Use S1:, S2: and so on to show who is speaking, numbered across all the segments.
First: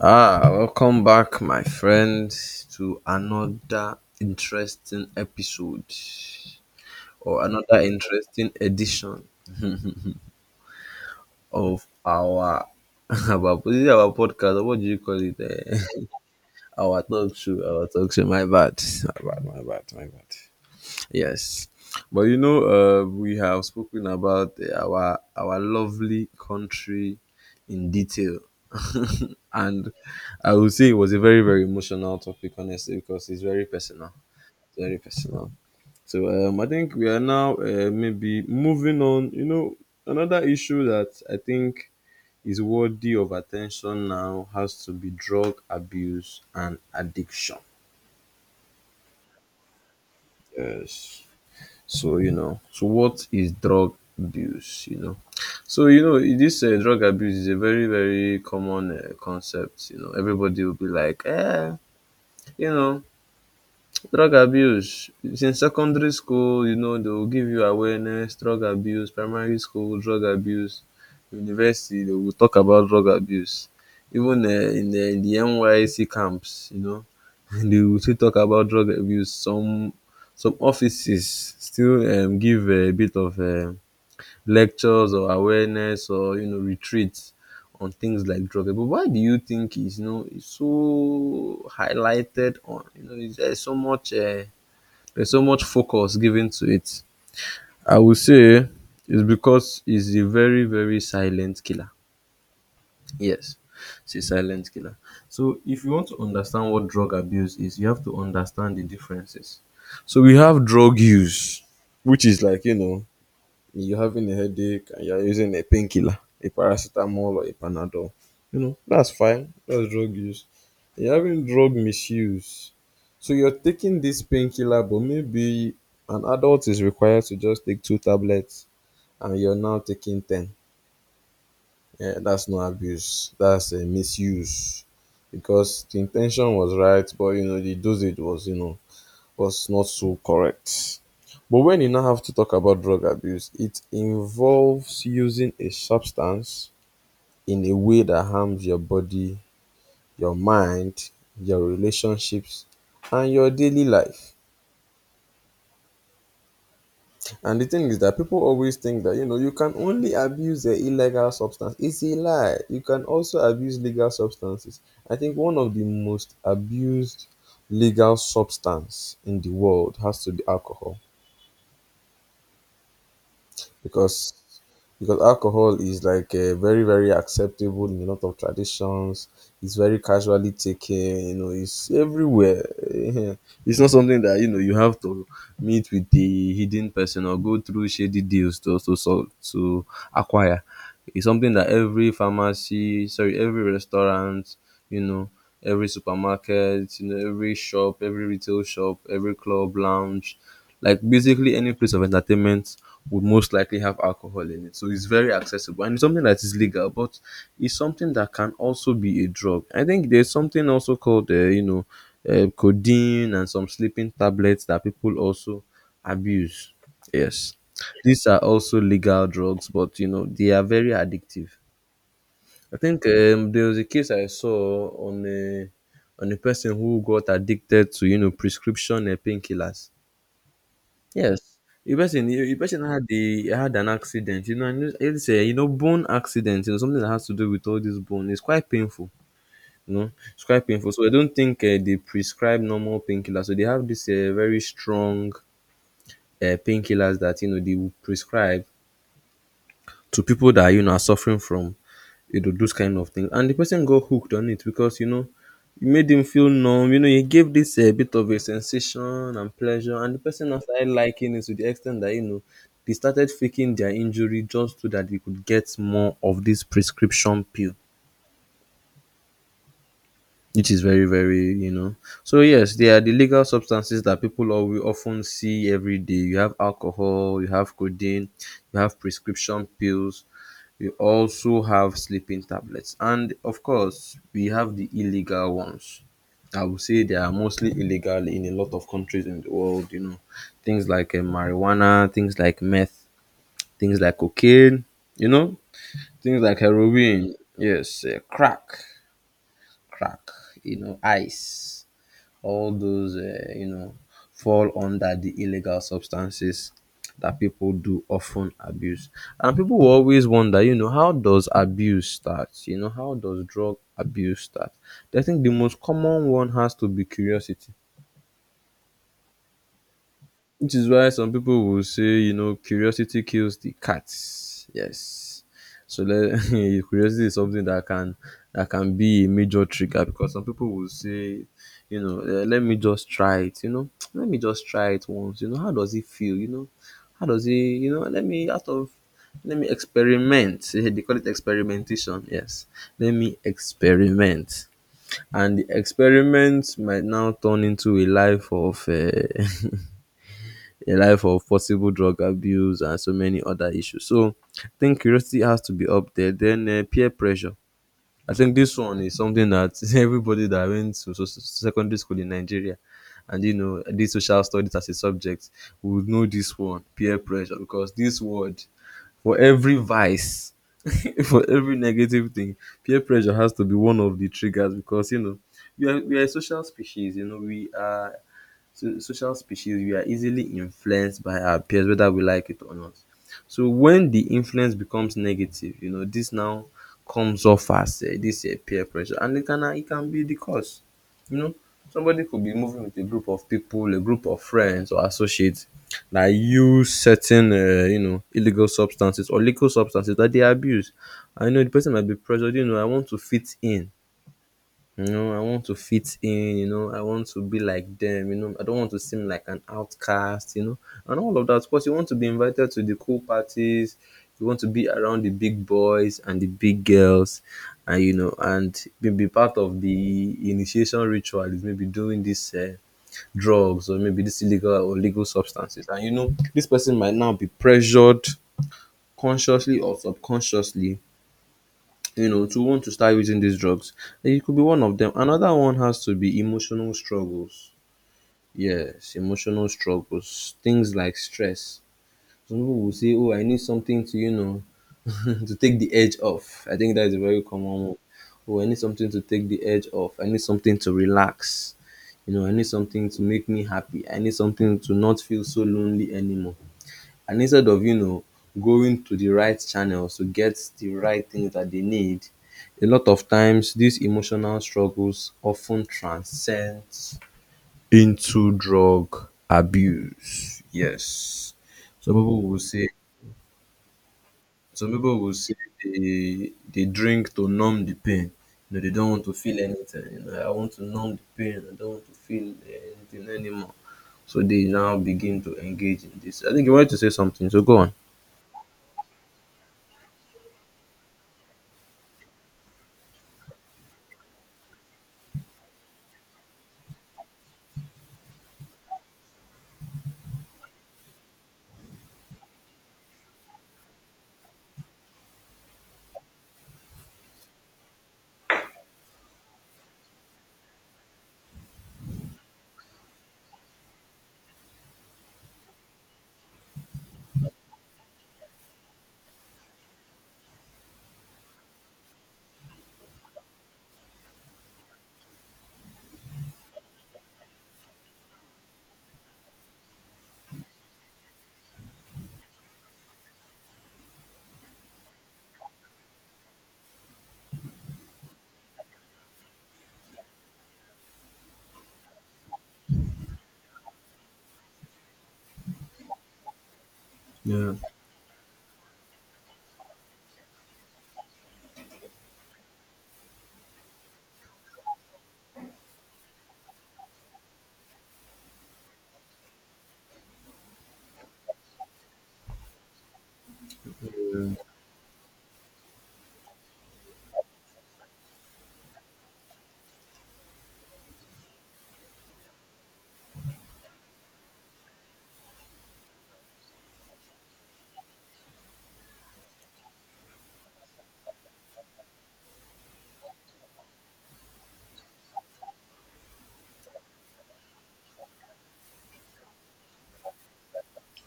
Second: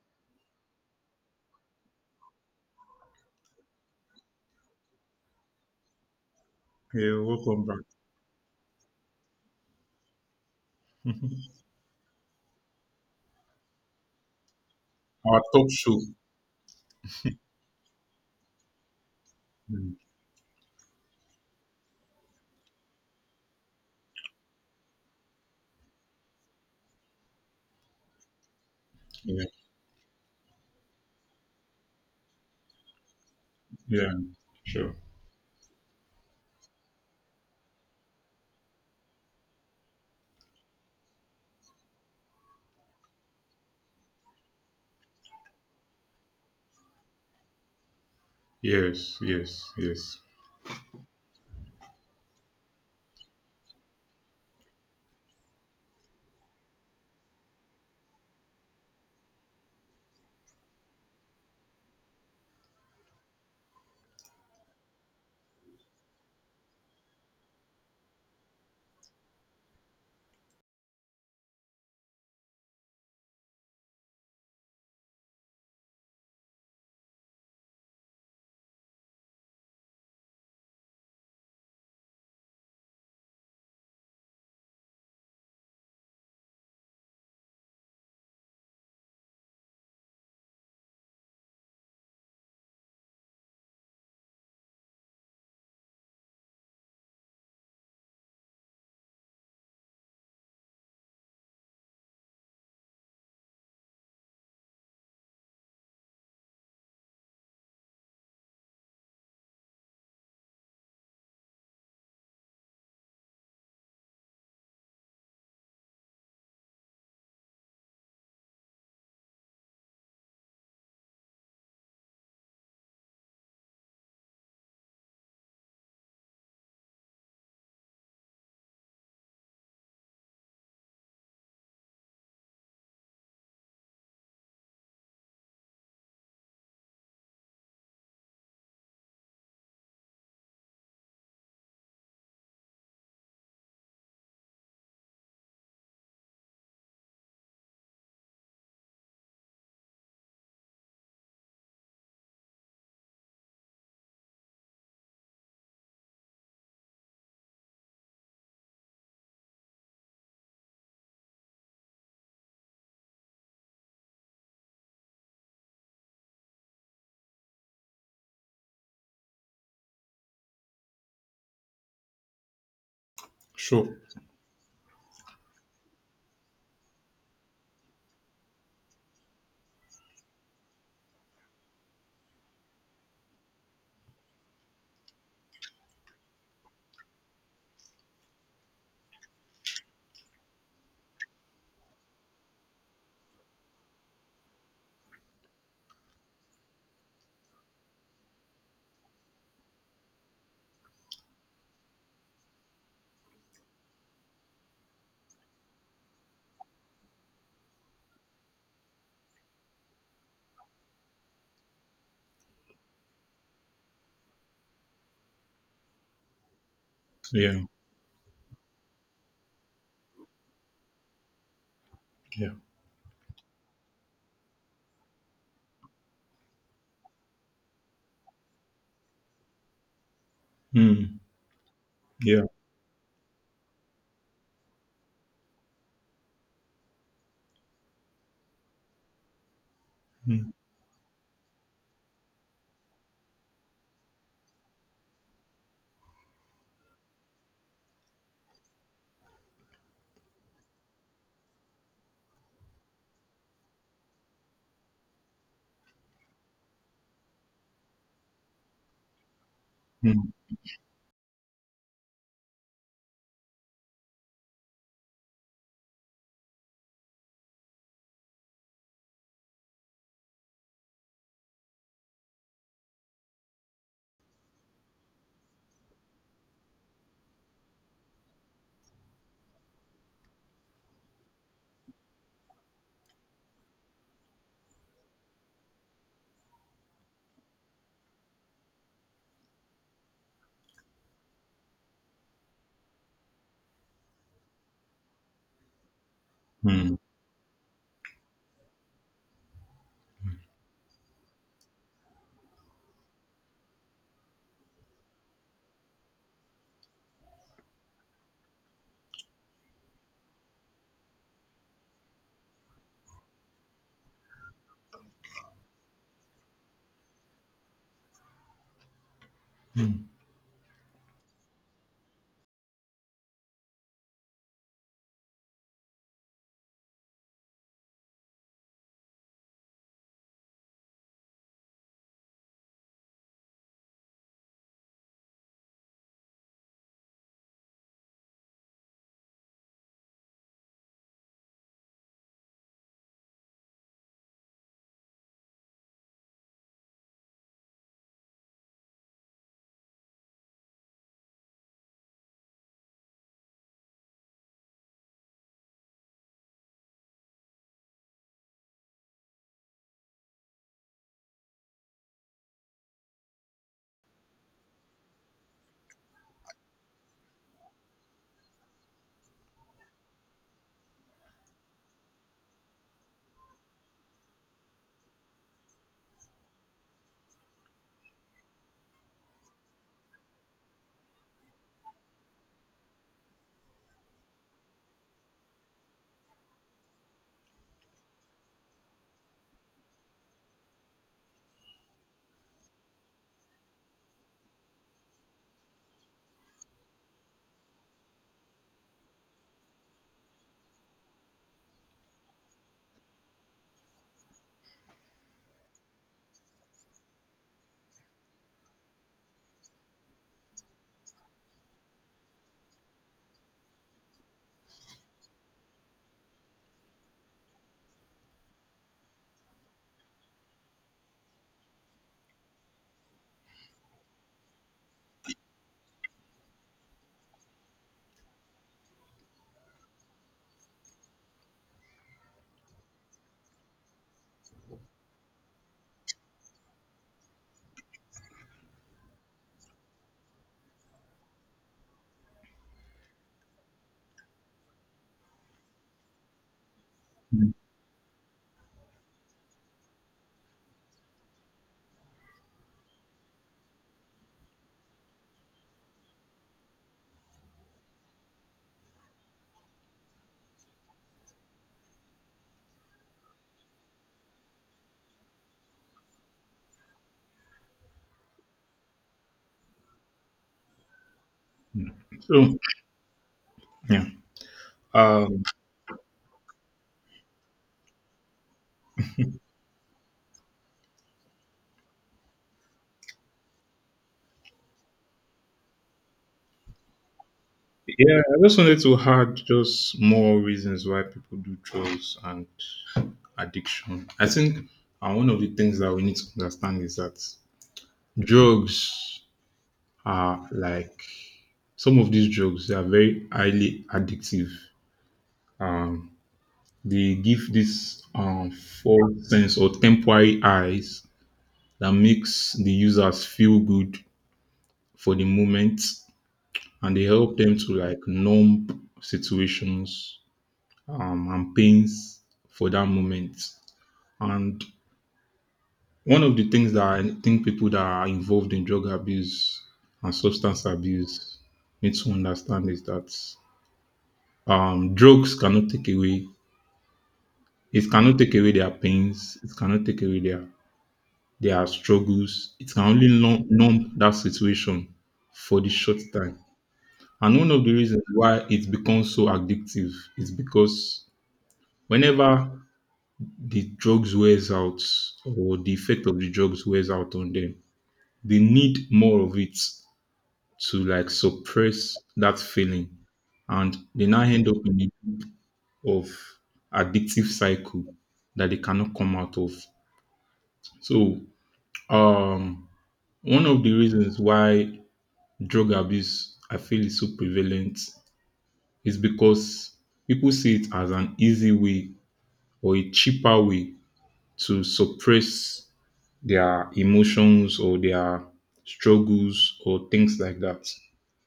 S1: Ah, welcome back, my friend, to another interesting episode
S2: Yeah,
S1: or
S2: welcome
S1: another
S2: back.
S1: interesting edition of our our, is it our podcast. Or What do you call it?
S2: Our talk
S1: Eh?
S2: show.
S1: our talk show. Our talk show. My bad. My bad. Man.
S2: Mm.
S1: Yes, but you know, we have spoken about our lovely country in detail.
S2: Yeah,
S1: And I would say it was a very, very emotional topic, honestly, because it's very personal.
S2: yeah, sure.
S1: Very personal. So I think we are now maybe moving on. Another issue that I think is worthy of attention now has to be drug abuse and addiction.
S2: Yes, yes, yes.
S1: Yes. So you know, so what is drug abuse? You know, so you know this drug abuse is a very very common concept. You know, everybody will be like, you know, drug abuse since secondary school, you know they will give you awareness drug abuse, primary school drug abuse, university they will talk about drug abuse even in the NYC camps, you know they will still talk about drug abuse. Some offices still give a bit of lectures or awareness or you know retreats on things like drug abuse. But why do you think it's you know it's so highlighted on you know is there so much there's so much focus given to it? I would say it's because it's a very very silent killer. Yes, it's a silent killer. So if you want to understand what drug abuse is, you have to understand the differences. So we have drug use, which is like you know you're having a headache and you're using a painkiller, a paracetamol or a panadol, you know, that's fine. That's drug use. You're having drug misuse. So you're taking this painkiller, but maybe an adult is required to just take two tablets and you're now taking 10. Yeah, that's not abuse. That's a misuse because the intention was right, but you know, the dosage was, you know, was not so correct. But when you now have to talk about drug abuse, it involves using a substance in a way that harms your body, your mind, your relationships, and your daily life. And the thing is that people always think that you know you can only abuse the illegal substance. It's a lie. You can also abuse legal substances. I think one of the most abused legal substance in the world has to be alcohol.
S2: Sure.
S1: because because alcohol is like very very acceptable in a lot of traditions, it's very casually taken, you know it's everywhere. It's not something that you know you have to meet with the hidden person or go through shady deals to to acquire. It's something that every pharmacy, sorry, every restaurant, you know, every supermarket, you know, every shop, every retail shop, every club lounge, like basically any place of entertainment, would most likely have alcohol in it. So it's very accessible and it's something that is legal, but it's something that can also be a drug. I think there's something also called, you know, codeine and some sleeping tablets that people also abuse. Yes,
S2: Yeah,
S1: these are also legal drugs, but you know they are very addictive.
S2: yeah.
S1: I think there was a case I saw on a person who got addicted to you know prescription painkillers.
S2: Mm,
S1: Yes,
S2: yeah.
S1: a person had an accident, you know, and it's a you know bone accident, you know, something that has to do with all this bone. It's quite painful, you know, it's
S2: Mm,
S1: quite painful. So I don't think they prescribe normal painkillers. So they have this very strong painkillers that you know they will prescribe to people that you know are suffering from you would do those kind of things. And the person got hooked on it because you know you made him feel numb. You know, you gave this a bit of a sensation and pleasure, and
S2: mm,
S1: the person now started liking it to the extent that you know they started faking their injury just so that they could get more of this prescription pill, which is very, very you know. So yes, they are the legal substances that people always often see every day. You have alcohol, you have codeine, you have prescription pills. We also have sleeping tablets, and of course, we have the illegal ones. I would say they are mostly illegal in a lot of countries in the world, you know. Things like marijuana, things like meth, things like cocaine, you know, things like
S2: mm,
S1: heroin, yes, crack, crack, you know, ice, all those you know fall under the illegal substances that people do often abuse, and people will always wonder you know how does abuse start, you know how does drug abuse start. I think the most common one has to be curiosity,
S2: mm,
S1: which is why some people will say, you know, curiosity kills the cat. Yes. So let, curiosity is something that can be a major trigger because some people will say, you know, let me just try it. You know, let me just try it once. You know, how does it feel? You know, how does it? You know, let me experiment. They call it experimentation. Yes, let me experiment. And the experiment might now turn into a life of a life of possible drug abuse and so many other issues. So I think curiosity has to be up there. Then peer pressure. I think this one is something that everybody that went to secondary school in Nigeria and you know did social studies as a subject would know this one, peer pressure, because this word for every vice for every negative thing, peer pressure has to be one of the triggers because you know we are a social species, you know we are. So social species, we are easily influenced by our peers whether we like it or not. So when the influence becomes negative you know dis now comes off as dis peer pressure and it can be the cause. You know, somebody could be moving with a group of people, a group of friends or associates that use certain you know illegal substances or legal substances that they abuse, and you know the person might be pressured, you know I want to fit in. You know, I want to fit in, you know, I want to be like them, you know, I don't want to seem like an outcast, you know, and all of that. Of course, you want to be invited to the cool parties, you want to be around the big boys and the big girls, and you know, and be part of the initiation ritual is maybe doing this drugs or maybe this illegal or legal substances. And you know, this person might now be pressured consciously or subconsciously, you know, to want to start using these drugs. It could be one of them. Another one has to be emotional struggles. Yes, emotional struggles. Things like stress. Some people will say, oh, I need something to, you know, to take the edge off. I think that is a very
S2: mm,
S1: common one. Oh, I need something to take the edge off. I need something to relax. You know, I need something to make me happy. I need something to not feel so lonely anymore, and instead of you know going to the right channels to get the right things that they need, a lot of times these emotional struggles often transcend into drug abuse. Yes.
S2: mm.
S1: Some people will
S2: So,
S1: say
S2: yeah.
S1: some people will
S2: Um,
S1: say they drink to numb the pain. You know, they don't want to feel anything. You know, I want to numb the pain. I don't want to feel anything anymore. So they now begin to engage in this. I think you wanted to say something, so go on.
S2: yeah, I just wanted to add just more reasons why people do drugs and addiction. I think, one of the things that we need to understand is that drugs are like some of these drugs they are very highly addictive. Um, They give this false sense or temporary highs that makes the users feel good for the moment, and they help them to like numb situations, and pains for that moment. And one of the things that I think people that are involved in drug abuse and substance abuse need to understand is that, drugs cannot take away, it cannot take away their pains, it cannot take away their struggles. It can only numb that situation for the short time. And one of the
S1: Yeah.
S2: reasons why it becomes so addictive is because whenever the drugs wears out or the effect of the drugs wears out on them, they need more of it to like suppress that feeling. And they now end up in a loop of addictive cycle that they cannot come out of. So, um one of the reasons why drug abuse, I feel, is so prevalent is because people see it as an easy way or a cheaper way to suppress their emotions or their struggles or things like that.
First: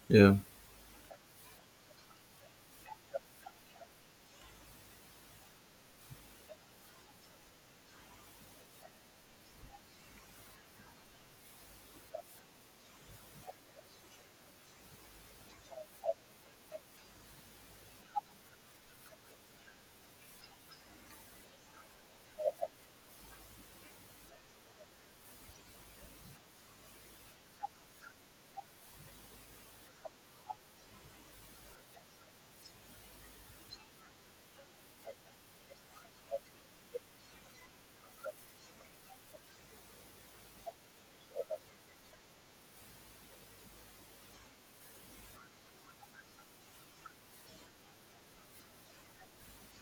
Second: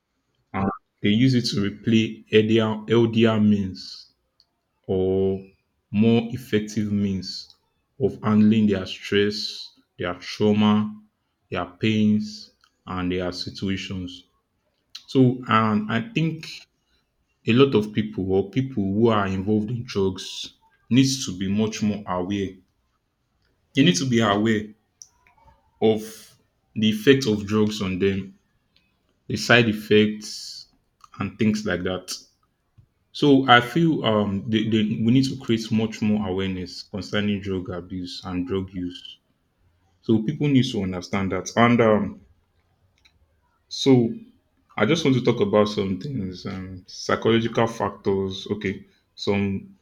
S1: Yeah,
S2: And they use it to replay LDR. LDR means or more effective means of handling their stress, their trauma, their pains, and their situations. So, and I think a lot of people or people who are involved in drugs needs to be much more aware. They need to be aware of the effect of drugs on them, the side effects, and things like that. So I feel we need to create much more awareness concerning drug abuse and drug use. So people need to understand that. And so I just want to talk about some things, psychological factors. Okay, some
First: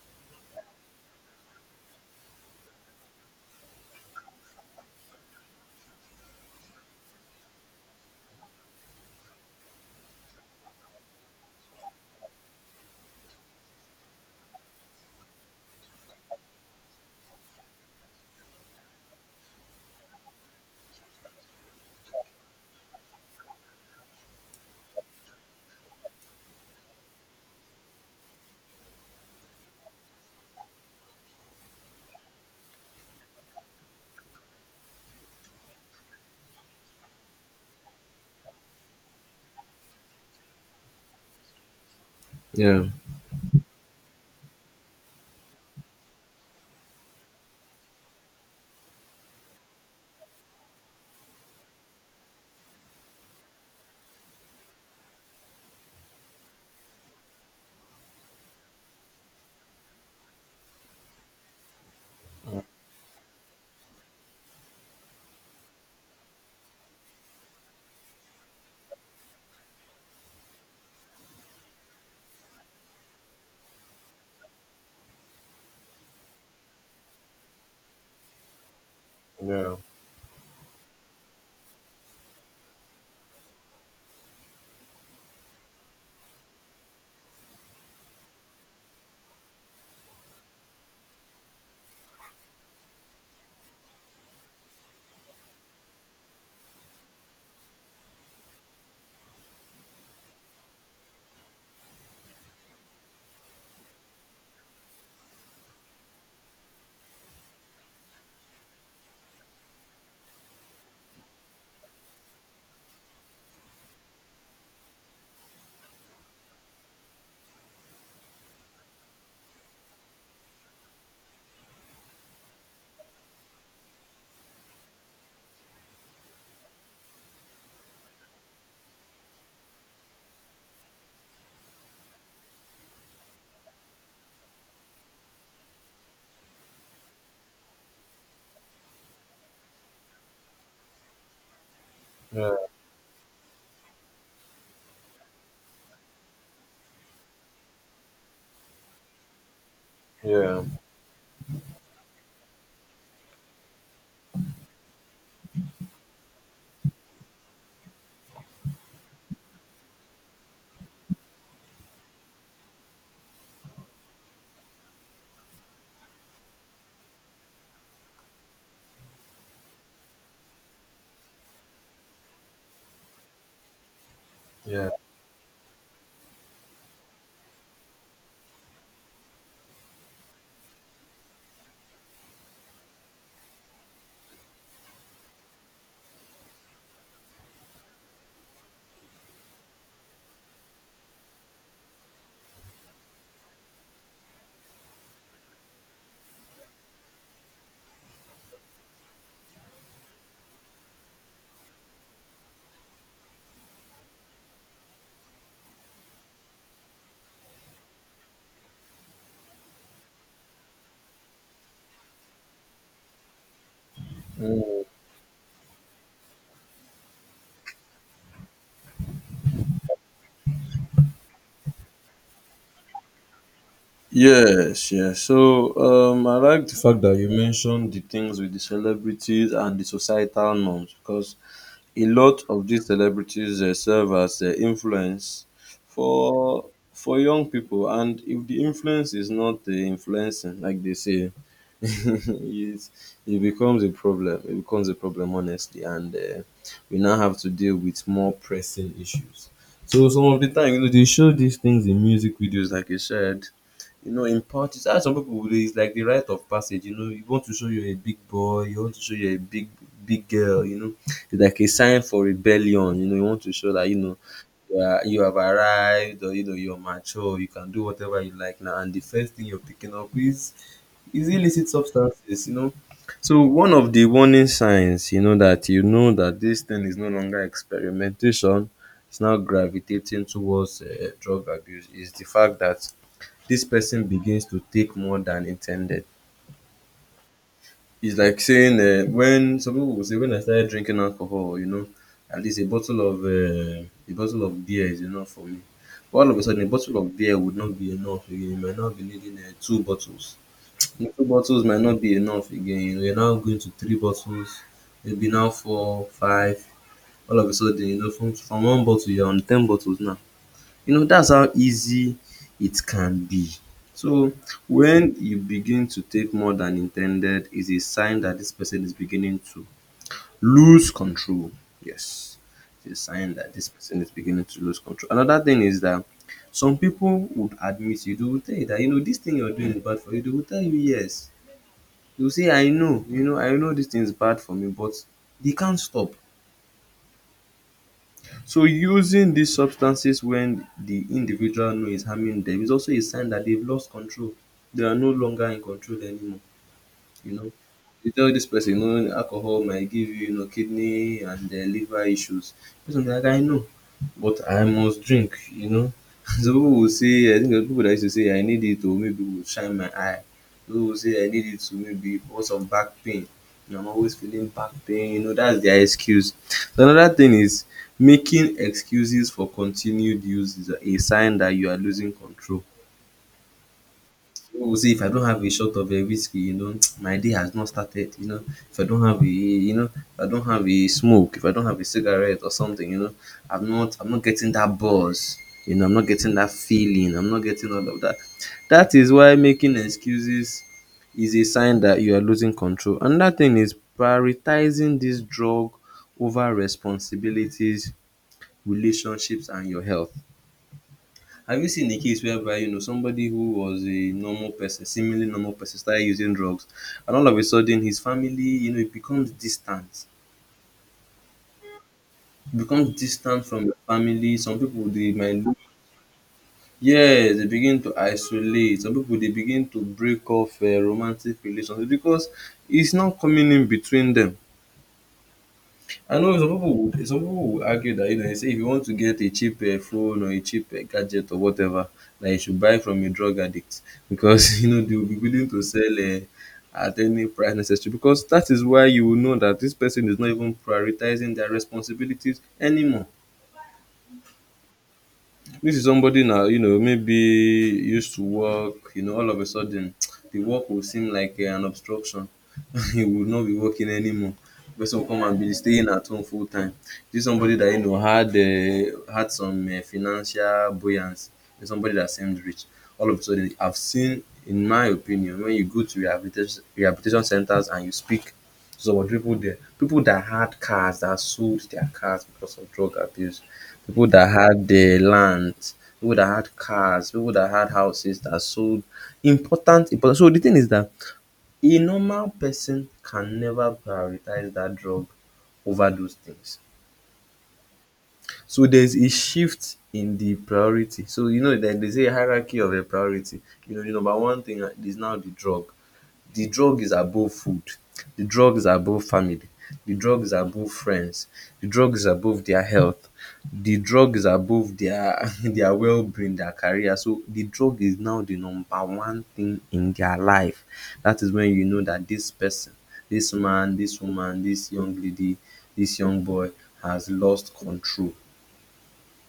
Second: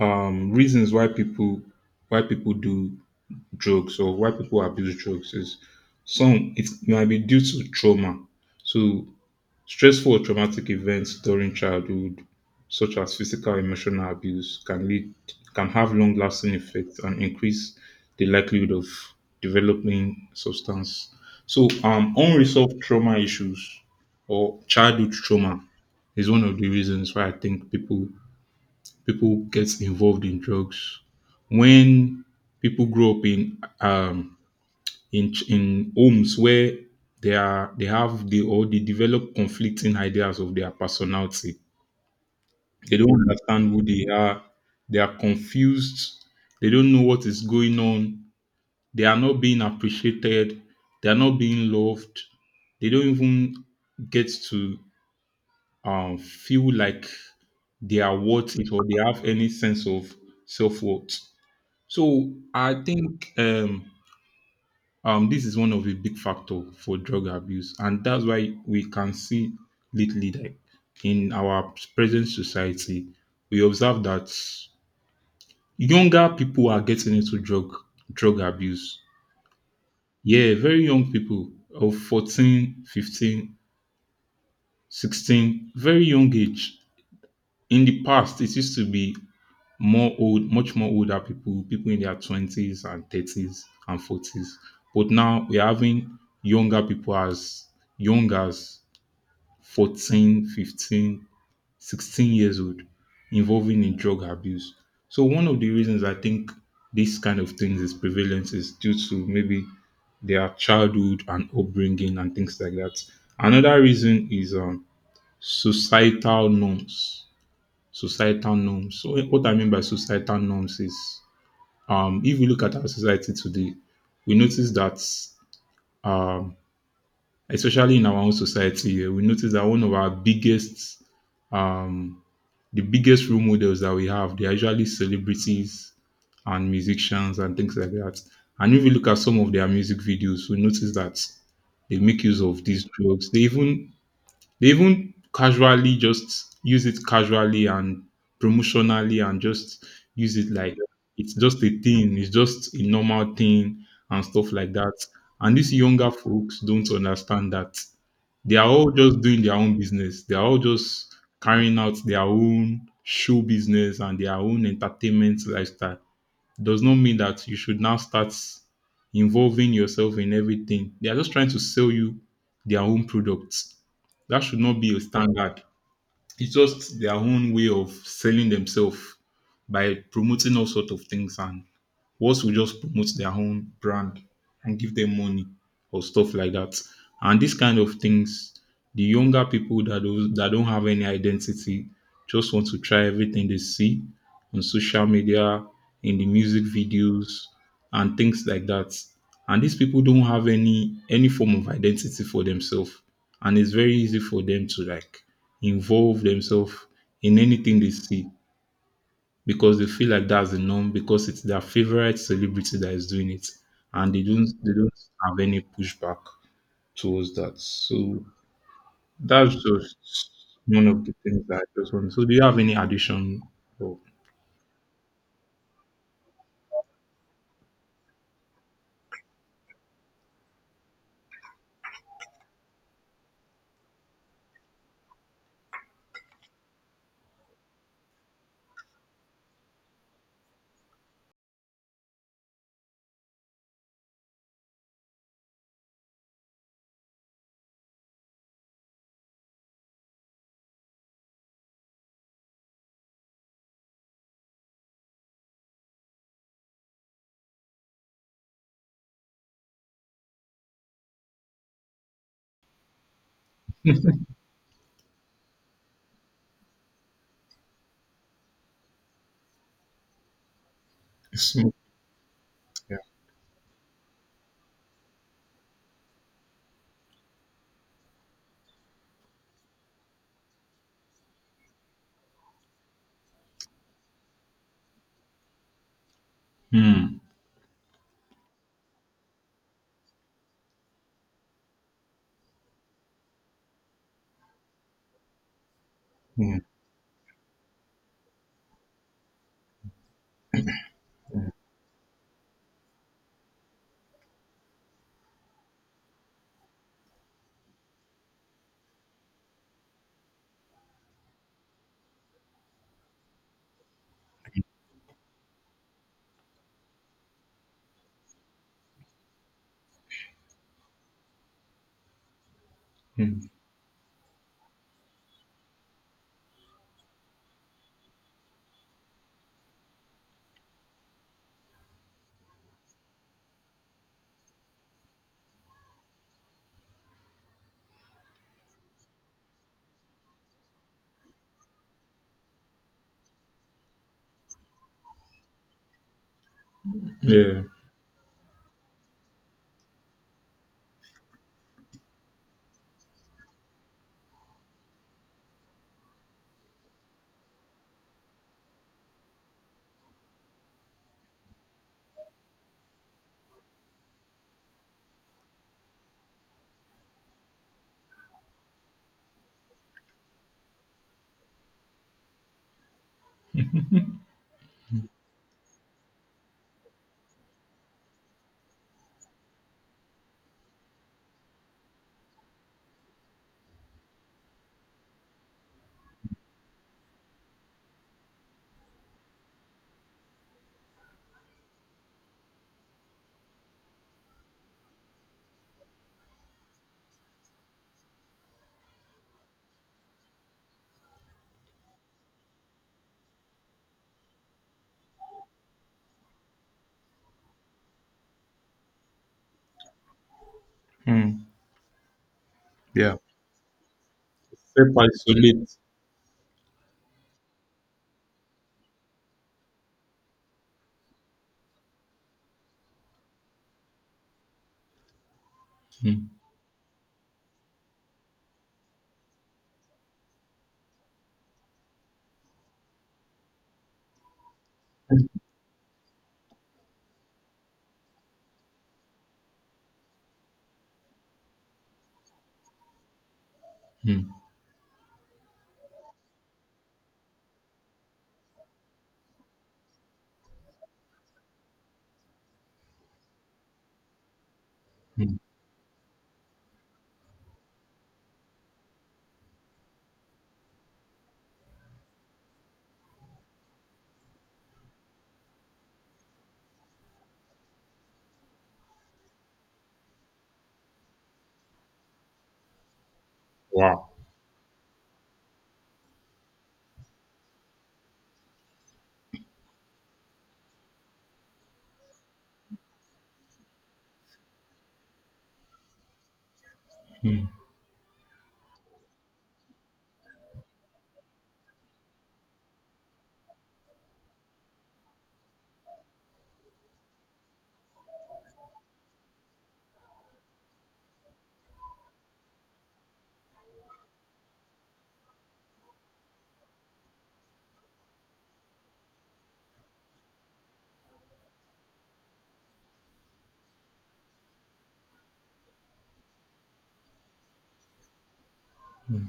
S2: reasons why people do drugs or why people abuse drugs is, some it might be due to trauma, so stressful or traumatic events during childhood, such as physical emotional abuse, can have long lasting effects and increase the likelihood of developing substance. So, unresolved trauma issues or childhood trauma is one of the reasons why I think people get involved in drugs. When people grow up in homes where they are they have the or they develop conflicting ideas of their personality.
S1: yeah.
S2: They don't understand who they are. They are confused. They don't know what is going on. They are not being appreciated. They are not being loved. They don't even get to, feel like they are worth it or they have any sense of self worth. So I think, this is one of the big factor for drug abuse, and that's why we can see lately that in our present society, we observe that younger people are getting into drug abuse.
S1: Yeah,
S2: Yeah, very young people of 14, 15, 16, very young age. In the past, it used to be more old, much more older people, people in their twenties and thirties and forties. But now we're having younger people as young as 14, 15, 16 years old involving in drug abuse. So one of the reasons I think this kind of things is prevalent is due to maybe their childhood and upbringing and things like that. Another reason is, societal norms. Societal norms. So what I mean by societal norms is, if we look at our society today, we notice that, um, especially in our own society here, we notice that one of our biggest, um, the biggest role models that we have, they are usually celebrities and musicians and things like that. And if we look at some of their music videos, we notice that they make use
S1: yeah,
S2: of these drugs. They even casually just use it, casually and promotionally, and just use it
S1: yeah,
S2: like it's just a thing, it's just a normal thing and stuff like that. And these younger folks don't understand that. They are all just doing their own business. They are all just carrying out their own show business, and their own entertainment lifestyle does not mean that you should now start involving yourself in everything. They are just trying to sell you their own products. That should not
S1: yeah.
S2: be a standard. It's just their own way of selling themselves by promoting all sorts of things, and once we just promote their own brand and give them money or stuff like that. And these kind of things, the younger people that don't have any identity just want to try everything they see on social media, in the music videos, and things like that. And these people don't have any form of identity for themselves, and it's very easy for them to like involve themselves in anything they see because they feel like that's the norm, because it's their favorite celebrity that is doing it, and they
S1: Mm.
S2: don't have any pushback towards that. So that's just one of the things that I just want. So do you have any addition or
S1: Yes, yes. So I like the fact that you mentioned the things with the celebrities and the societal norms because a lot of these celebrities serve as influence for for young people, and if the influence is not influencing, like they say, it, it becomes a problem. It becomes a problem, honestly, and we now have to deal with more pressing issues. So some of the time, you know, they show these things in music videos, like you said. You know, in parties, that's some people would- it's like the rite of passage. You know, you want to show you're a big boy, you want to show you're a big girl. You know, it's like a sign for rebellion. You know, you want to show that you know you have arrived, or you know you're mature. You can do whatever you like now, and the first thing you're picking up is illicit
S2: smoke?
S1: substances.
S2: Yeah.
S1: So one of the warning signs that that this thing is no longer experimentation. It's now gravitating towards drug abuse. Is the fact that this person begins to take more than intended.
S2: Mm,
S1: It's like saying when some people will say, when I started drinking alcohol, at least a bottle of beer is enough for me. But all of a
S2: mm,
S1: sudden, a bottle of beer would not be enough again. You might not be needing two bottles. And two bottles might not be enough again. You know, you're now going to three bottles, maybe now four, five. All of a sudden, you know, from one bottle you're on 10 bottles now. You know that's how easy it can be. So when you begin to take more than intended, is a sign that this person is beginning to lose control. Yes, it's a sign
S2: mm.
S1: that this person is beginning to lose control. Another thing is that some people would admit you. They will tell you that this thing you're doing is bad for you. They will tell you, yes. They will say, I know, I know this thing is bad for me, but they can't stop. So using these substances when the individual know is harming them is also a sign that they've lost control. They are no longer in control anymore. You know,
S2: Yeah.
S1: you tell this person, alcohol might give you, kidney and liver issues. This one, like, I know, but I must drink. So people will say, I think the people that used to say, I need it to maybe will shine my eye. People will say, I need it to maybe cause some back pain. You know, I'm always feeling back pain, that's their excuse. So another thing is, making excuses for continued use is a sign that you are losing control. Oh, see, if I don't have a shot of a whiskey, my day has not started. You know, if I don't have a, if I don't have a smoke, if I don't have a cigarette or something, I'm not getting that buzz. You know, I'm not getting that feeling. I'm not getting all of that. That is why making excuses is a sign that you are losing control. Another thing is prioritizing this drug over responsibilities, relationships, and your health. Have you seen a case whereby somebody who was a normal person, seemingly normal person, started using drugs, and all of a sudden his family, it becomes distant,
S2: Mm,
S1: it becomes
S2: yeah.
S1: distant from the family. Some people
S2: Self
S1: they might, look,
S2: isolate.
S1: yes, they begin to isolate. Some people they begin to break off romantic relations because it's not coming in between them. I know
S2: Mm,
S1: some people would argue that they say, if you want to get a cheap phone or a cheap gadget or whatever, that you should buy from a drug addict because they will be willing to sell uh, at any price necessary, because that is why you will know that this person is not even prioritizing their responsibilities anymore.
S2: mm,
S1: This is somebody now, maybe used to work, all of a sudden the work will seem like an obstruction. He would not be working anymore. Person will come and
S2: mm.
S1: be staying at home full time. This is somebody that had some financial buoyancy. There's somebody that seemed rich. All of a sudden, I've seen, in my opinion, when you go to rehabilitation centers and you speak, so what people there, people that had cars that sold their cars because of drug abuse, people
S2: Wow.
S1: that had the land, people that had cars, people that had houses that sold, important important. So the thing is that a normal person can never prioritize that drug over those things. So there's a shift in the priority. So you know that they say, hierarchy of a priority. You know, the number one thing is now the drug. The drug is above food, the drug is above family, the drug is above friends, the drug is above their health, the drug is above their their wellbeing, their career. So the drug is now the number one thing in their life. Dat is when you know dat dis person, dis man, dis woman, dis young lady, dis young boy has lost control.
S2: Mm,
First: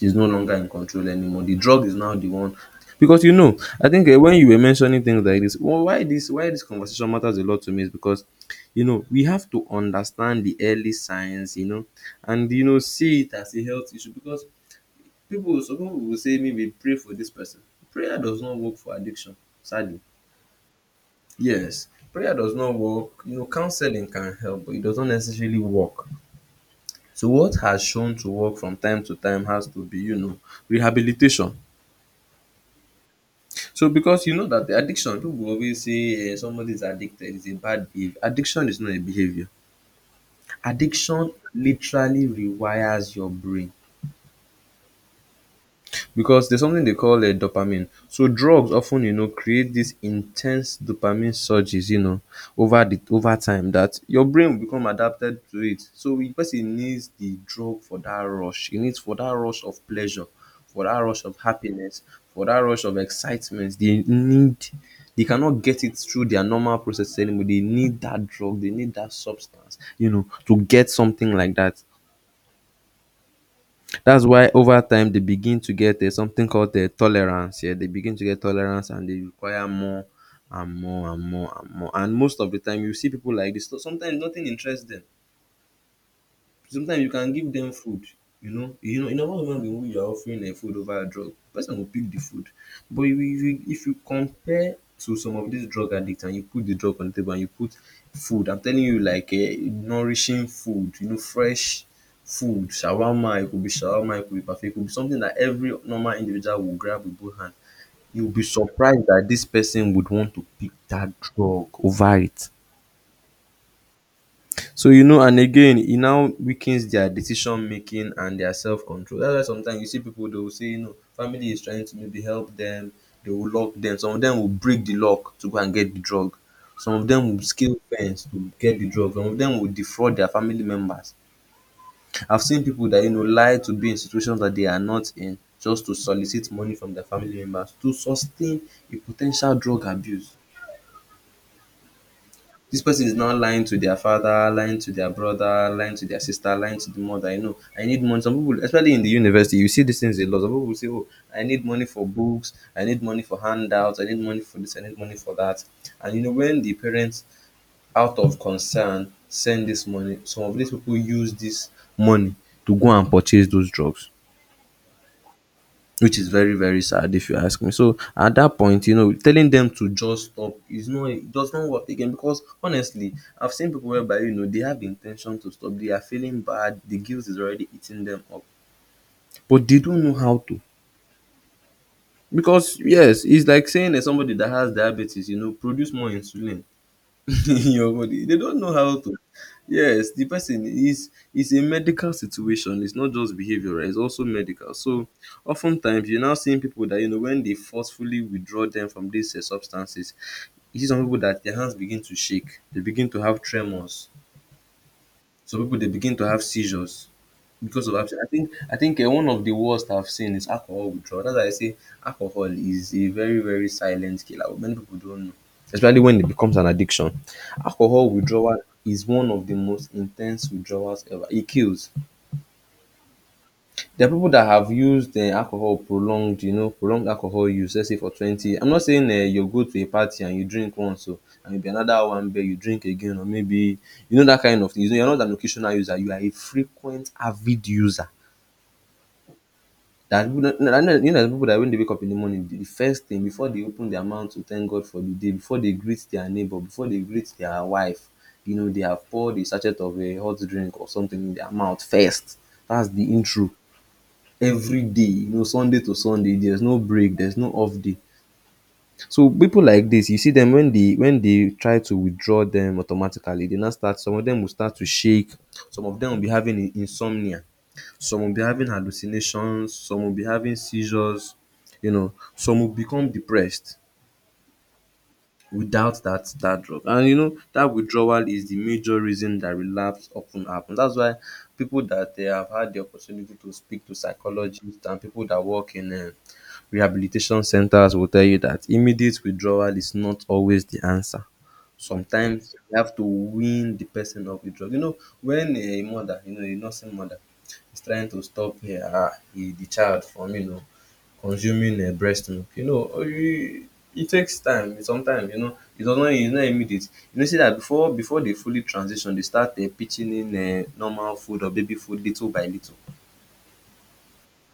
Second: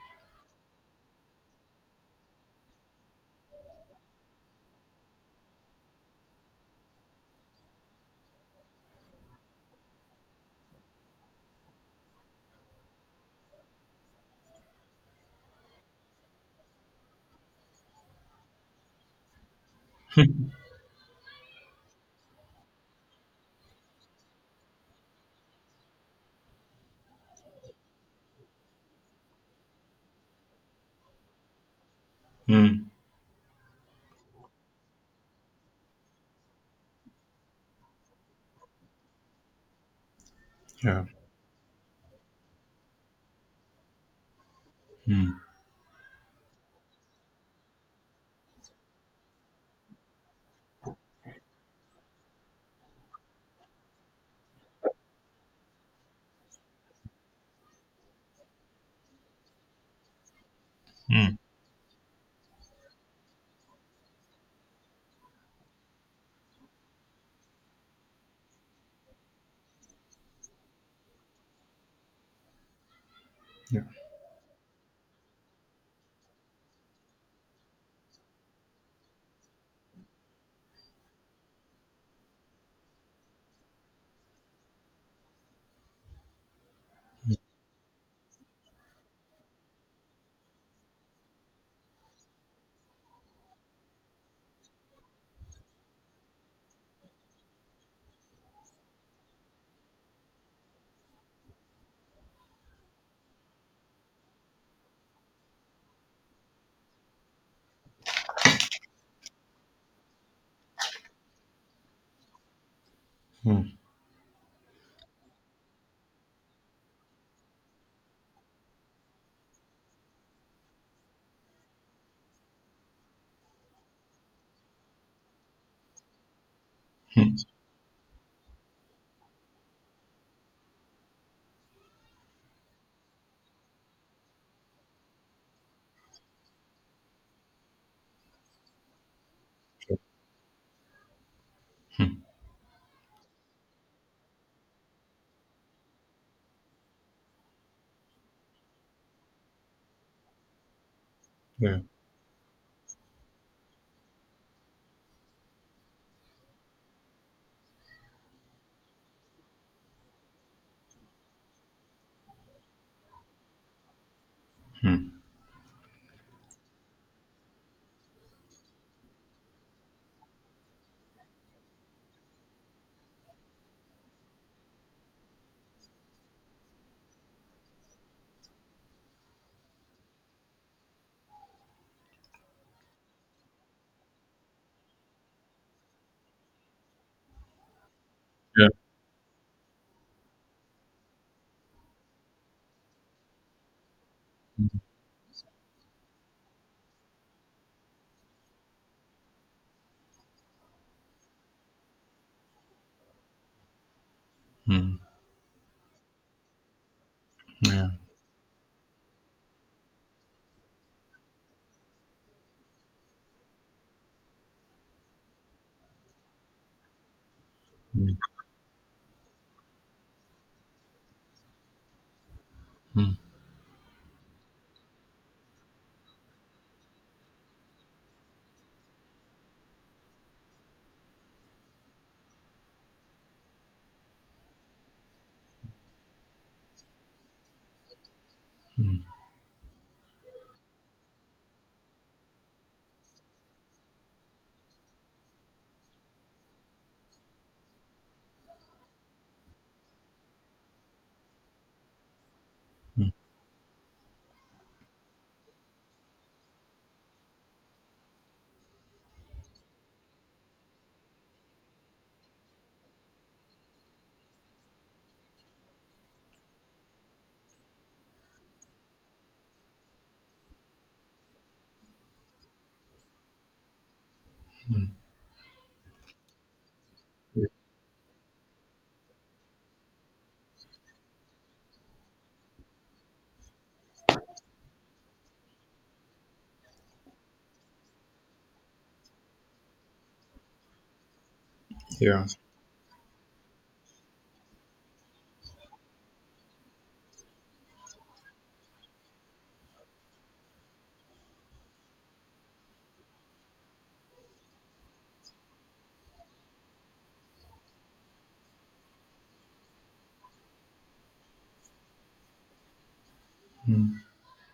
S1: Is no longer in control anymore. The drug is now the one, because you know, I think when you were mentioning things like this, well, why this conversation matters a lot to me is because you know we have to understand the early signs, and see it as a health issue, because people some people will say, maybe pray for this person. Prayer does not work for addiction, sadly. Yes, prayer does not work. You know, counseling can help, but it does not necessarily work. So what has shown to work from time to time has to be, rehabilitation.
S2: mm,
S1: So because you know that the addiction, people always say somebody is addicted is a bad behavior. Addiction is not a behavior.
S2: yeah.
S1: Addiction literally rewires your brain.
S2: Mm,
S1: Because there's something they call a dopamine. So drugs often, create these intense dopamine surges, over time that your brain will become adapted to it. So the person needs the drug for that rush. He needs for that rush of pleasure, for that rush of
S2: mm,
S1: happiness, for that rush of excitement. They cannot get it through their normal process anymore. They need that drug, they need that substance, to get something like that.
S2: yeah.
S1: That's why over time they begin to get something called tolerance. Yeah, they begin to get tolerance and they require more and more and more and more. And most of the time, you see people like this. So sometimes nothing interests them. Sometimes you can give them food. You know, in a human being who you are offering a food over a drug, the person will pick the food. But if you compare to some of these drug addicts and you put the drug on the table and you put food, I'm telling you, like nourishing food, fresh food, shawarma, it could be shawarma, it could be parfait, it could be something that every normal individual will grab with both hands. You'll be surprised that this person would want to pick that drug over it.
S2: Mm,
S1: So and again, it now weakens their decision making and their self control. That's why sometimes you see people they will say, family is trying to maybe help them, they will lock them. Some of them will break the lock to go and get the drug. Some of them
S2: mm,
S1: will scale fence to get the drug. Some of them will defraud their family members. I've seen people that lie to be in situations that they are not in, just to solicit money from their family members to sustain a potential drug abuse.
S2: mm,
S1: This person is now lying to their father, lying to their brother, lying to their sister, lying to the mother. You know, I need money. Some people, especially in the university, you see these things a lot. Some people will say, "Oh, I need
S2: yeah.
S1: money for books. I need money for handouts. I need money for this. I need money for that." And you know, when the parents, out of concern, send this money, some of these people use this money to go and purchase those drugs,
S2: Mm,
S1: which is very very sad, if you ask me. So at that point, telling them to just stop is not it does not work again, because honestly, I've seen people whereby they have the intention to stop, they are feeling bad, the guilt is already eating them up, but they don't know how to. Because yes, it's like saying that somebody that has diabetes, produce more insulin in your body. They don't
S2: yeah.
S1: know how to. Yes, the person is a medical situation. It's not just behavioral. It's also medical. So, oftentimes you're now seeing people that when they forcefully withdraw them from these substances. You see some people that their hands begin to shake. They begin to have tremors.
S2: Mm,
S1: Some people they begin to have seizures because
S2: yeah.
S1: of abstinence. I think one of the worst I've seen is alcohol withdrawal. That's why I say alcohol is a very very silent killer. Many people don't know, especially when it becomes an addiction. Alcohol
S2: Mm,
S1: withdrawal is one of the most intense withdrawals ever. It kills.
S2: mm,
S1: There are people that have used alcohol prolonged, you know, prolonged alcohol use. Let's say for 20. I'm not saying you go to a party and you drink once, so and maybe another one beer you drink again, or maybe you know that kind of thing. You know, you're not an occasional user. You are a frequent avid user. That people don't, no, no, you know, people that when they wake up in the morning, the first thing before they open their mouth to thank God for the day, before they greet their neighbor, before they greet their wife, you know, they have poured a sachet of a hot drink or something in their mouth first. That's the intro every day, you know, Sunday to Sunday. There's no break, there's no off day. So people like this, you see them when they try to withdraw them automatically, they now start. Some of them will start to shake. Some of them will be having insomnia, some will be having hallucinations, some will be having seizures, you know, some will become depressed without that drug. And you know, that withdrawal is the major reason that relapse often happens. That's why people that they have had the opportunity to speak to psychologists and people that work in rehabilitation centers will tell you that immediate withdrawal is not always the answer.
S2: yeah.
S1: Sometimes you have to wean the person off the drug. You know, when a mother, you know, a nursing mother is trying to stop her, the child from, you know, consuming breast milk, you know, it it takes time, sometimes, you know, it does not it's not immediate. You know, see dat before they fully transition, they start pitching in normal food or baby food little by little.
S2: Mm.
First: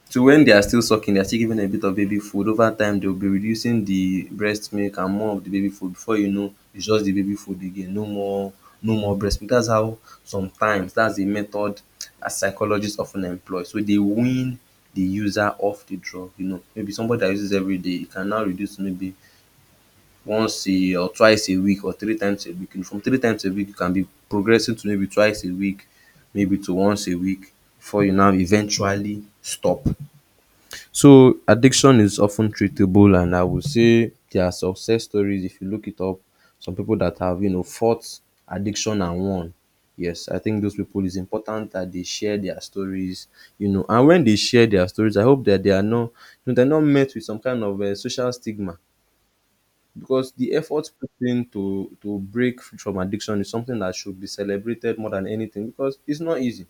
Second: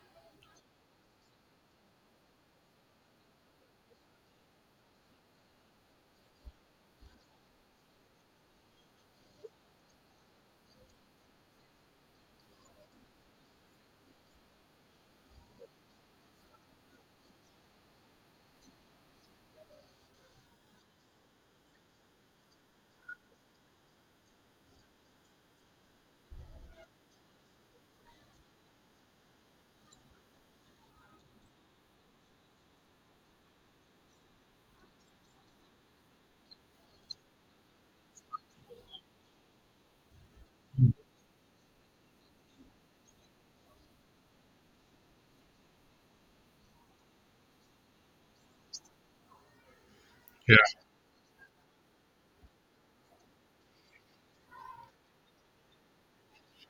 S1: So when they are still sucking, they are still giving a bit of baby food. Over time, they will be reducing the breast milk and more of the baby food. Before you know, it's just the baby food again. No more, no more breast milk. That's how sometimes that's the method that psychologists often employ. So they wean the user off the drug. You know, maybe somebody that uses every day, it can now reduce to maybe once a or twice a week or three times a week. And from three times a week, you can be progressing to maybe twice a week, maybe to once a week before you now eventually stop. So addiction is often treatable, and I would say there are success stories if you look it up. Some people that have you know fought addiction and won. Yes, I think those people it's important that they share their stories, you know, and when they share their stories, I hope that they are not you know, they're not met with some kind of social stigma because the
S2: Yeah,
S1: effort put in to break from addiction is something that should be celebrated more than anything because it's not easy.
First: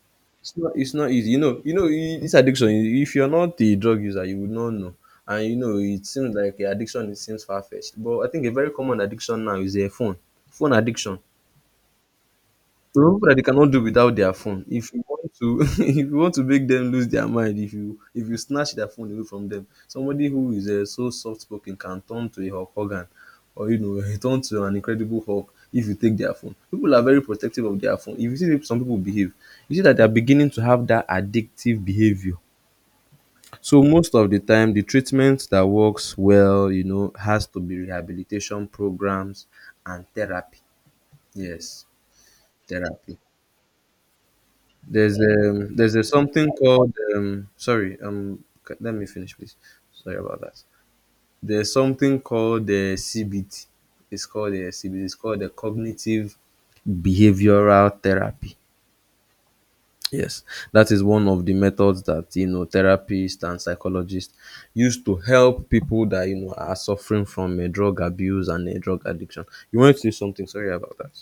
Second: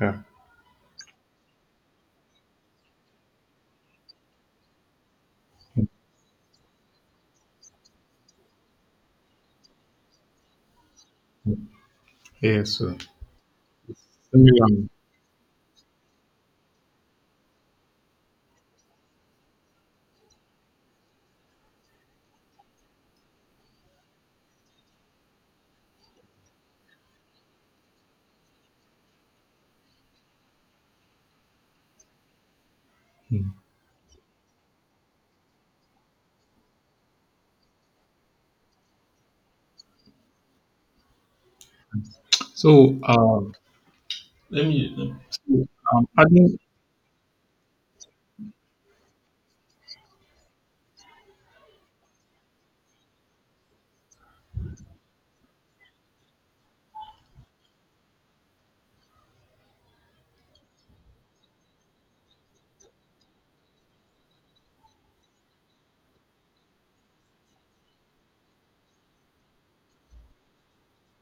S2: yeah,
S1: It's not easy. You know this addiction, if you're not a drug user, you would not know. And you know, it seems like a addiction it seems far fetched. But I think a very common addiction now is a phone. Phone addiction.
S2: yes. So,
S1: So people that they cannot do without their
S2: let me.
S1: phone. If you want to if you want to make them lose their mind, if you snatch their phone away from them, somebody who is so soft spoken can turn to a Hulk Hogan or you know turn to an incredible Hulk if you take their phone. People are very protective of their phone. If you see some people behave, you see that they are beginning to have that addictive behavior.
S2: Hmm.
S1: So most of the time, the treatment that works well, you know, has to be rehabilitation programs and therapy. Yes,
S2: So,
S1: therapy.
S2: let me. Let me- So,
S1: There's a
S2: um,
S1: something
S2: adding,
S1: called sorry let me finish please. Sorry about that. There's something called the CBT. It's called the CBT. It's called the cognitive behavioral therapy. Yes, that is one of the methods that you know therapists and psychologists use to help people that you know are suffering from a drug abuse and a drug addiction. You want to say something? Sorry about that.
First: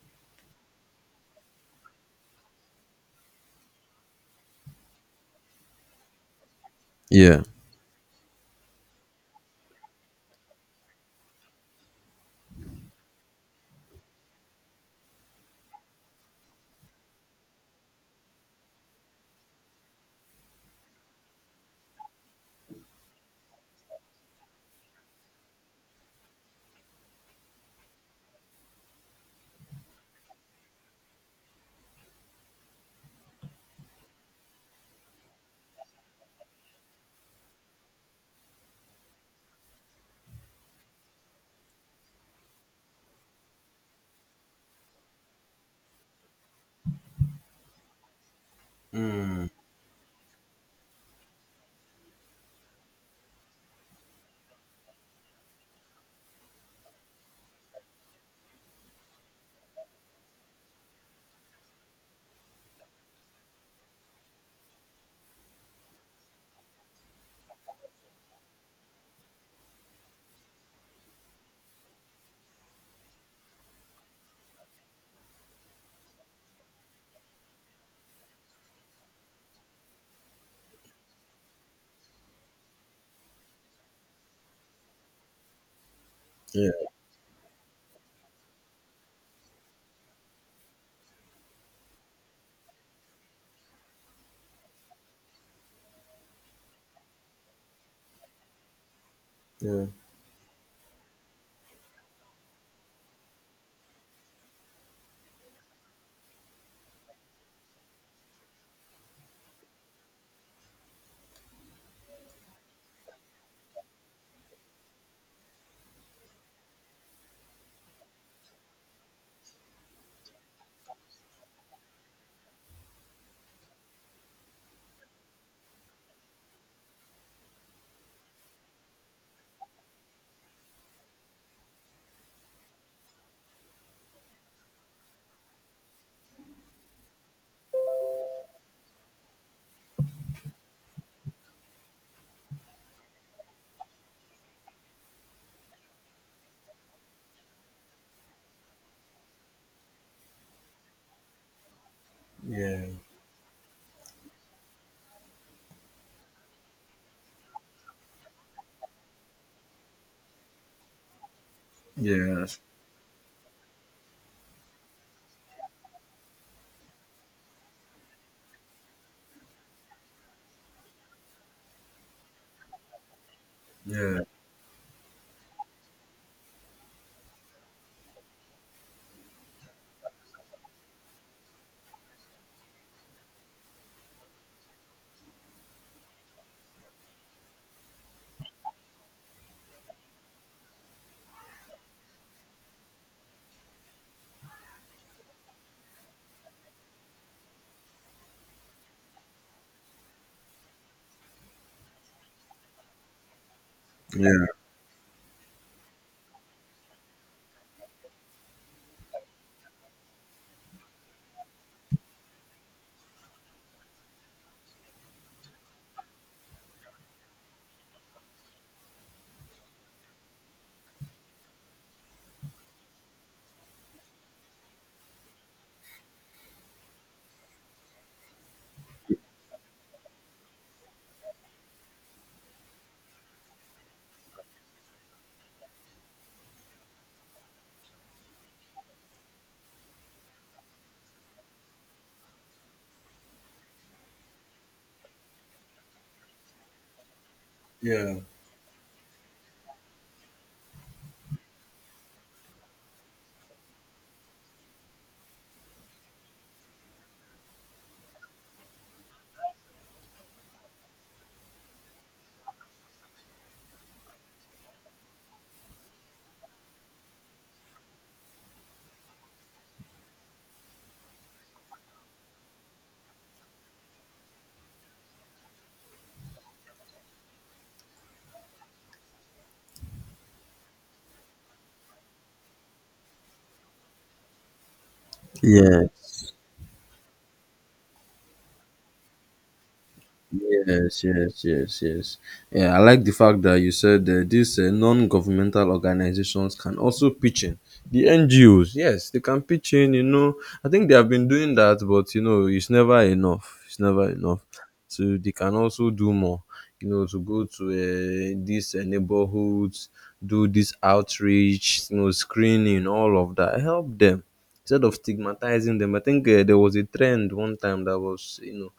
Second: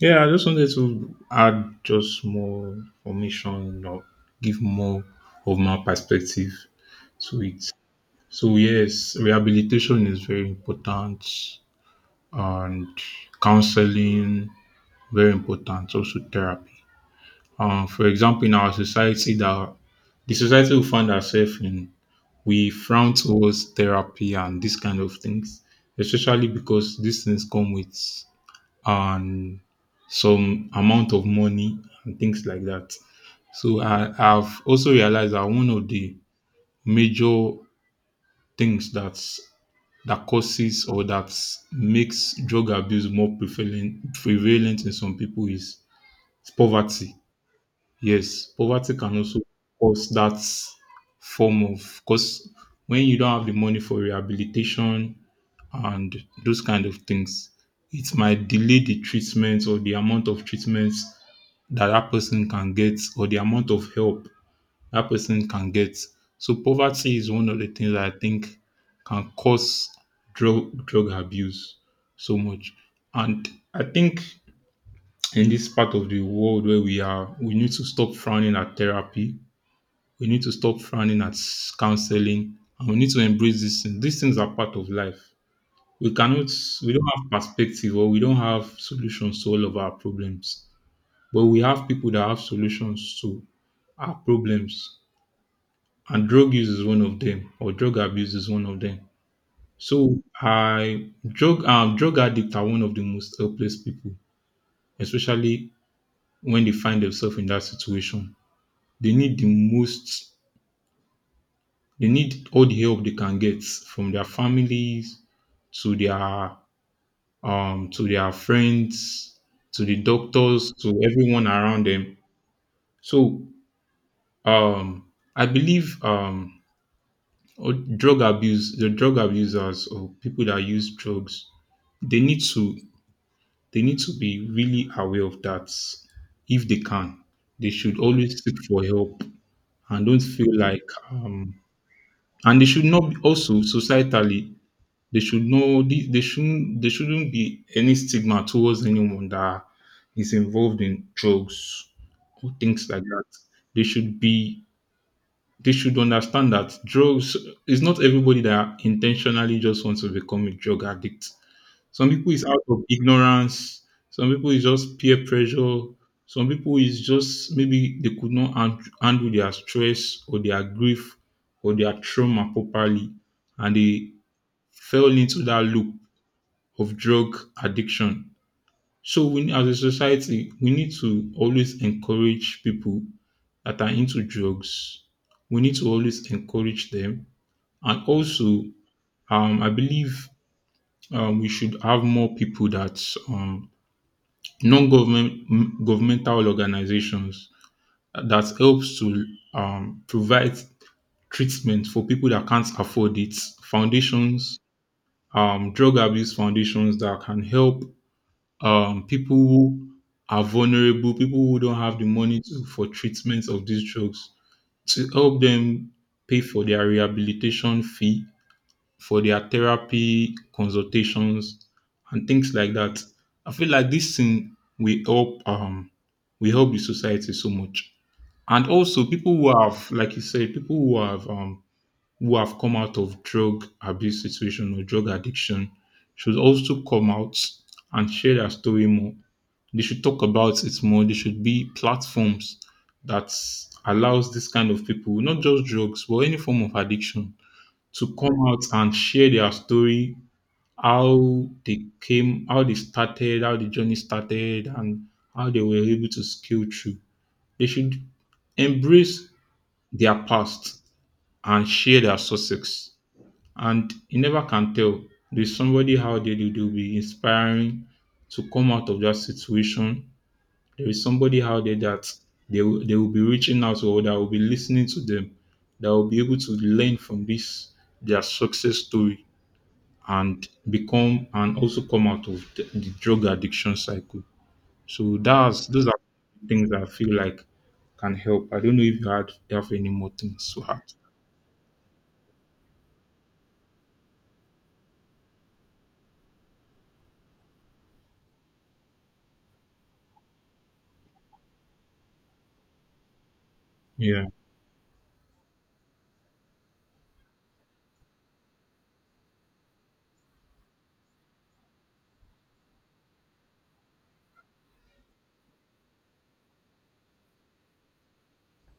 S2: yeah, I just wanted to add just more information or give more of my perspective to
S1: Yeah.
S2: it. So yes, rehabilitation is very important, and counseling very important, also therapy. For example, in our society, that the society will find ourselves in, we frown towards therapy and these kind of things, especially because these things come with, um, some amount of money and things like that. So I've also realized that one of the major things that causes or that makes drug abuse more prevalent in some people is poverty. Yes, poverty can also cause that form of, because when you don't have the money for rehabilitation and those kind of things, it might delay the treatment or the amount of treatments that that person can get or the amount of help that person can get. So poverty is one of the things that I think can cause drug abuse so much. And I think in this part of the world where we are, we need to stop frowning at therapy. We need to stop frowning at counseling, and we need to embrace these things. These things are part of life. We cannot,
S1: Yeah.
S2: we don't have perspective or we don't have solutions to all of our problems. But we have people that have solutions to our problems. And drug use is one of them, or drug abuse is one of them.
S1: Yeah.
S2: So I drug drug addicts are one of the most helpless people, especially when they find themselves in that situation. They need the most they need all the help they can get from their families, to their to their friends, to the doctors, to everyone around them. So, um, I believe, oh, drug abuse, the drug abusers or people that use drugs, they need to they need to be really aware of that. If they can, they should always seek for help and don't feel like, um, and they should not be also societally. They should know the- they shouldn't there shouldn't be any stigma towards anyone that is involved in drugs or things
S1: Yeah.
S2: like that. They should be they should understand that drugs, is not everybody that intentionally just wants to become a drug addict. Some people is
S1: Yeah.
S2: out of ignorance, some people is just peer pressure, some people is just maybe they could not handle their stress or their grief or their trauma properly and they
S1: Yeah.
S2: fell into that loop of drug addiction. So we as a society, we need to always encourage people that are into drugs. We need to always encourage them. And also, I believe, we should have more people that, um, governmental organizations that helps to, provide treatment for people that can't afford it.
S1: Yeah.
S2: Foundations, drug abuse foundations that can help, people who are vulnerable, people who don't have the money to, for treatments of these drugs, to help them pay for their rehabilitation fee, for their therapy consultations, and things like that. I feel like this thing will help the society so much. And also people who have, like you said, people who have come out of drug abuse situation or drug addiction should also come out and share their story more. They should talk about it more. There should be platforms that allows this kind of people, not just drugs, but any form of addiction, to
S1: Yeah.
S2: come out and share their story, how they came, how they started, how the journey started, and how they were able to scale through. They should embrace their past and share their success. And you never can tell. There's somebody out there that will be inspiring to come out of that situation. There is somebody out there that they will be reaching out or that will be listening to them, that will be able to learn from this their success story and become, and also come out of the drug addiction cycle. So that's,
S1: Yeah.
S2: those are things I feel like can help. I don't know if you had have any more things to add.
S1: Yes, yes, yes, yes. Yeah, I like the fact that you said these non-governmental organizations can also pitch in. The NGOs, yes, they can pitch in. You know, I think they have been doing that, but you know, it's never enough. It's never
S2: Yeah.
S1: enough. So they can also do more. You know, to go to these neighborhoods, do this outreach, you know, screening, all of that. Help them instead of stigmatizing them. I think there was a trend one time that was, you know,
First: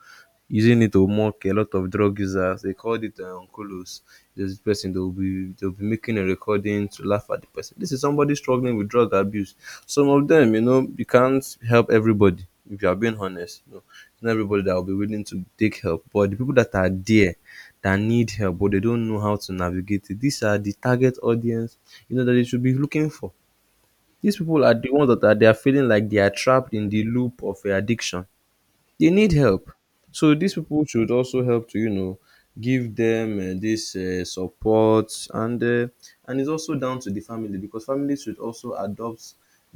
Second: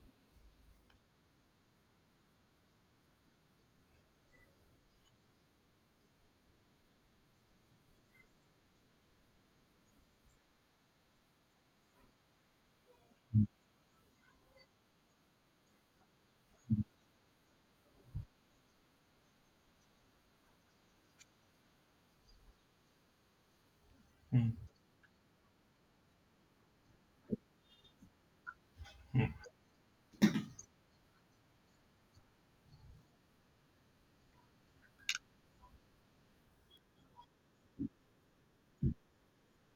S1: using it to mock a lot of drug users. They called it Kolos. There's this person they'll be making a recording to laugh at the person. This is somebody struggling with drug abuse. Some of them, you know, you can't help everybody if you are being honest. You know, it's not everybody that will be willing to take help. But the people that are there that need help but they don't know how to navigate it, these are the target audience, you know, that they should be looking for. These
S2: Mm.
S1: people are the ones that are they are feeling like they are trapped in the loop of addiction, they need help. So these people should also help to you know give them this support, and it's also down to the family because families should also adopt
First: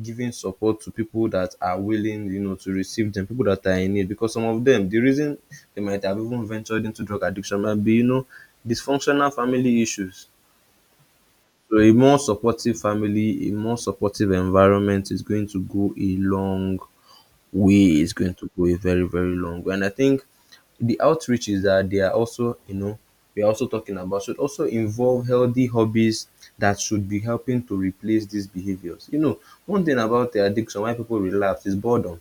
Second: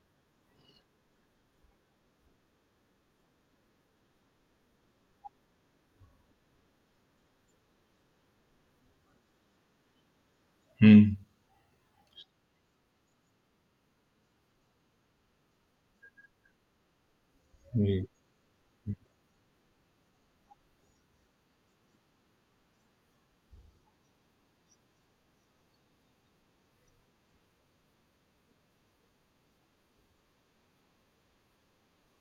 S1: giving support to people that are willing you know to receive them, people that are in need because some of them the reason they might have even ventured into drug addiction might be you know dysfunctional family issues.
S2: Mm.
S1: So a more supportive family, a more supportive environment is going to go a long way,
S2: Yeah.
S1: is going to go a very very long way. And I think the outreaches that they are also you know we are also talking about should also involve healthy hobbies that should be helping to replace these behaviors. You know, one thing about the addiction why people relapse is boredom.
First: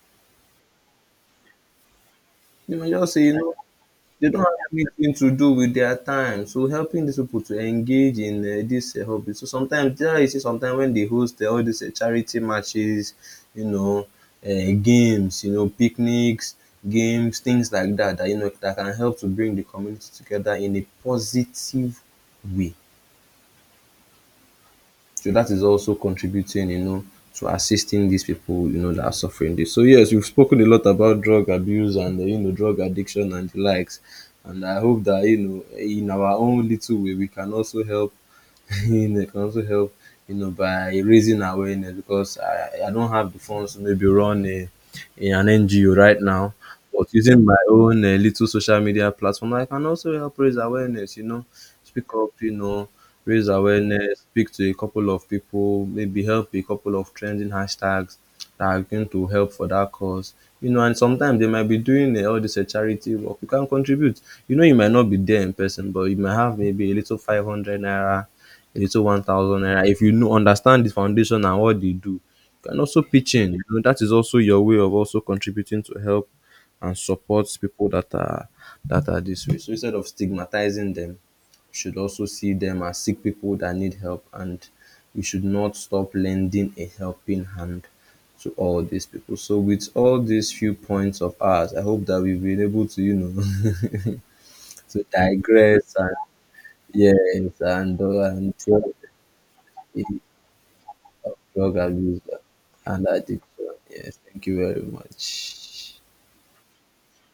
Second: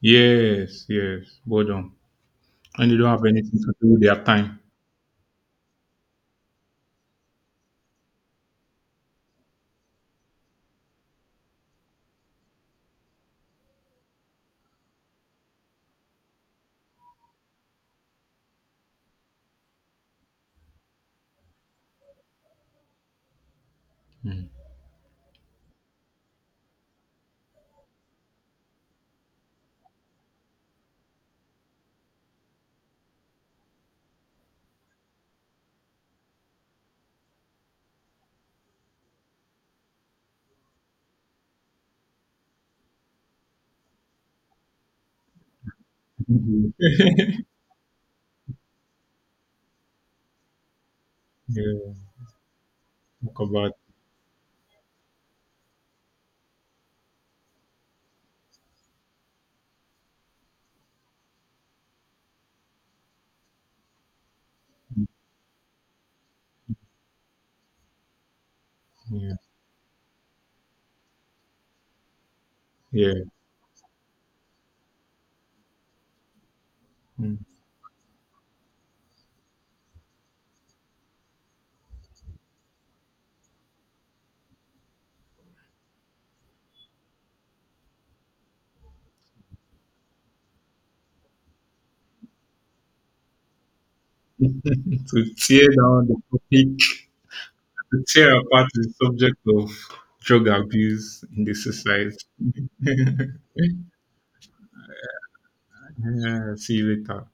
S2: Yes, yes, boredom.
S1: You might
S2: And they don't
S1: just say,
S2: have
S1: you know,
S2: anything to do with their
S1: they don't
S2: time.
S1: have anything to do with their time. So helping these people to engage in this hobby. So sometimes, yeah, you see, sometimes when they host all these charity matches, you know, games, you know, picnics, games, things like that, that you know that can help to bring the community together in a positive way.
S2: Mm.
S1: So that is also contributing, you know, to assisting these people, you know, that are suffering this. So yes, we've spoken a lot about drug abuse and you know drug addiction and the likes, and I hope that you know in our own little way we can also help and I can also help, you know, by raising awareness because I don't have the funds to maybe run an NGO right now. But using my own little social media platform, I can also help raise awareness, you know,
S2: Yeah.
S1: speak up, you know,
S2: Talk
S1: raise
S2: about.
S1: awareness, speak to a couple of people, maybe help a couple of trending hashtags that are going to help for that cause. You know, and sometimes they might be doing all this charity work. You can contribute. You know, you might not be there in person, but you might have maybe a little 500 naira, a little
S2: Yeah,
S1: 1000 naira if you know understand the foundation and what they do, you can also
S2: yeah.
S1: pitch in you know that is also your way of also contributing to help and
S2: Mm.
S1: support people that are this way. So instead of stigmatizing them you should also see them as sick people that need help, and we should not stop lending a helping hand to all these people. So with all these few points of ours I hope that we've been able to you know to
S2: To tear
S1: digress
S2: down
S1: and
S2: the topic,
S1: yes,
S2: to
S1: and, uh,
S2: tear
S1: and
S2: apart
S1: uh,
S2: the subject of drug abuse
S1: of
S2: in the
S1: drug abuse
S2: society.
S1: and addiction. Yes, thank you very much.
S2: Yeah, see you later.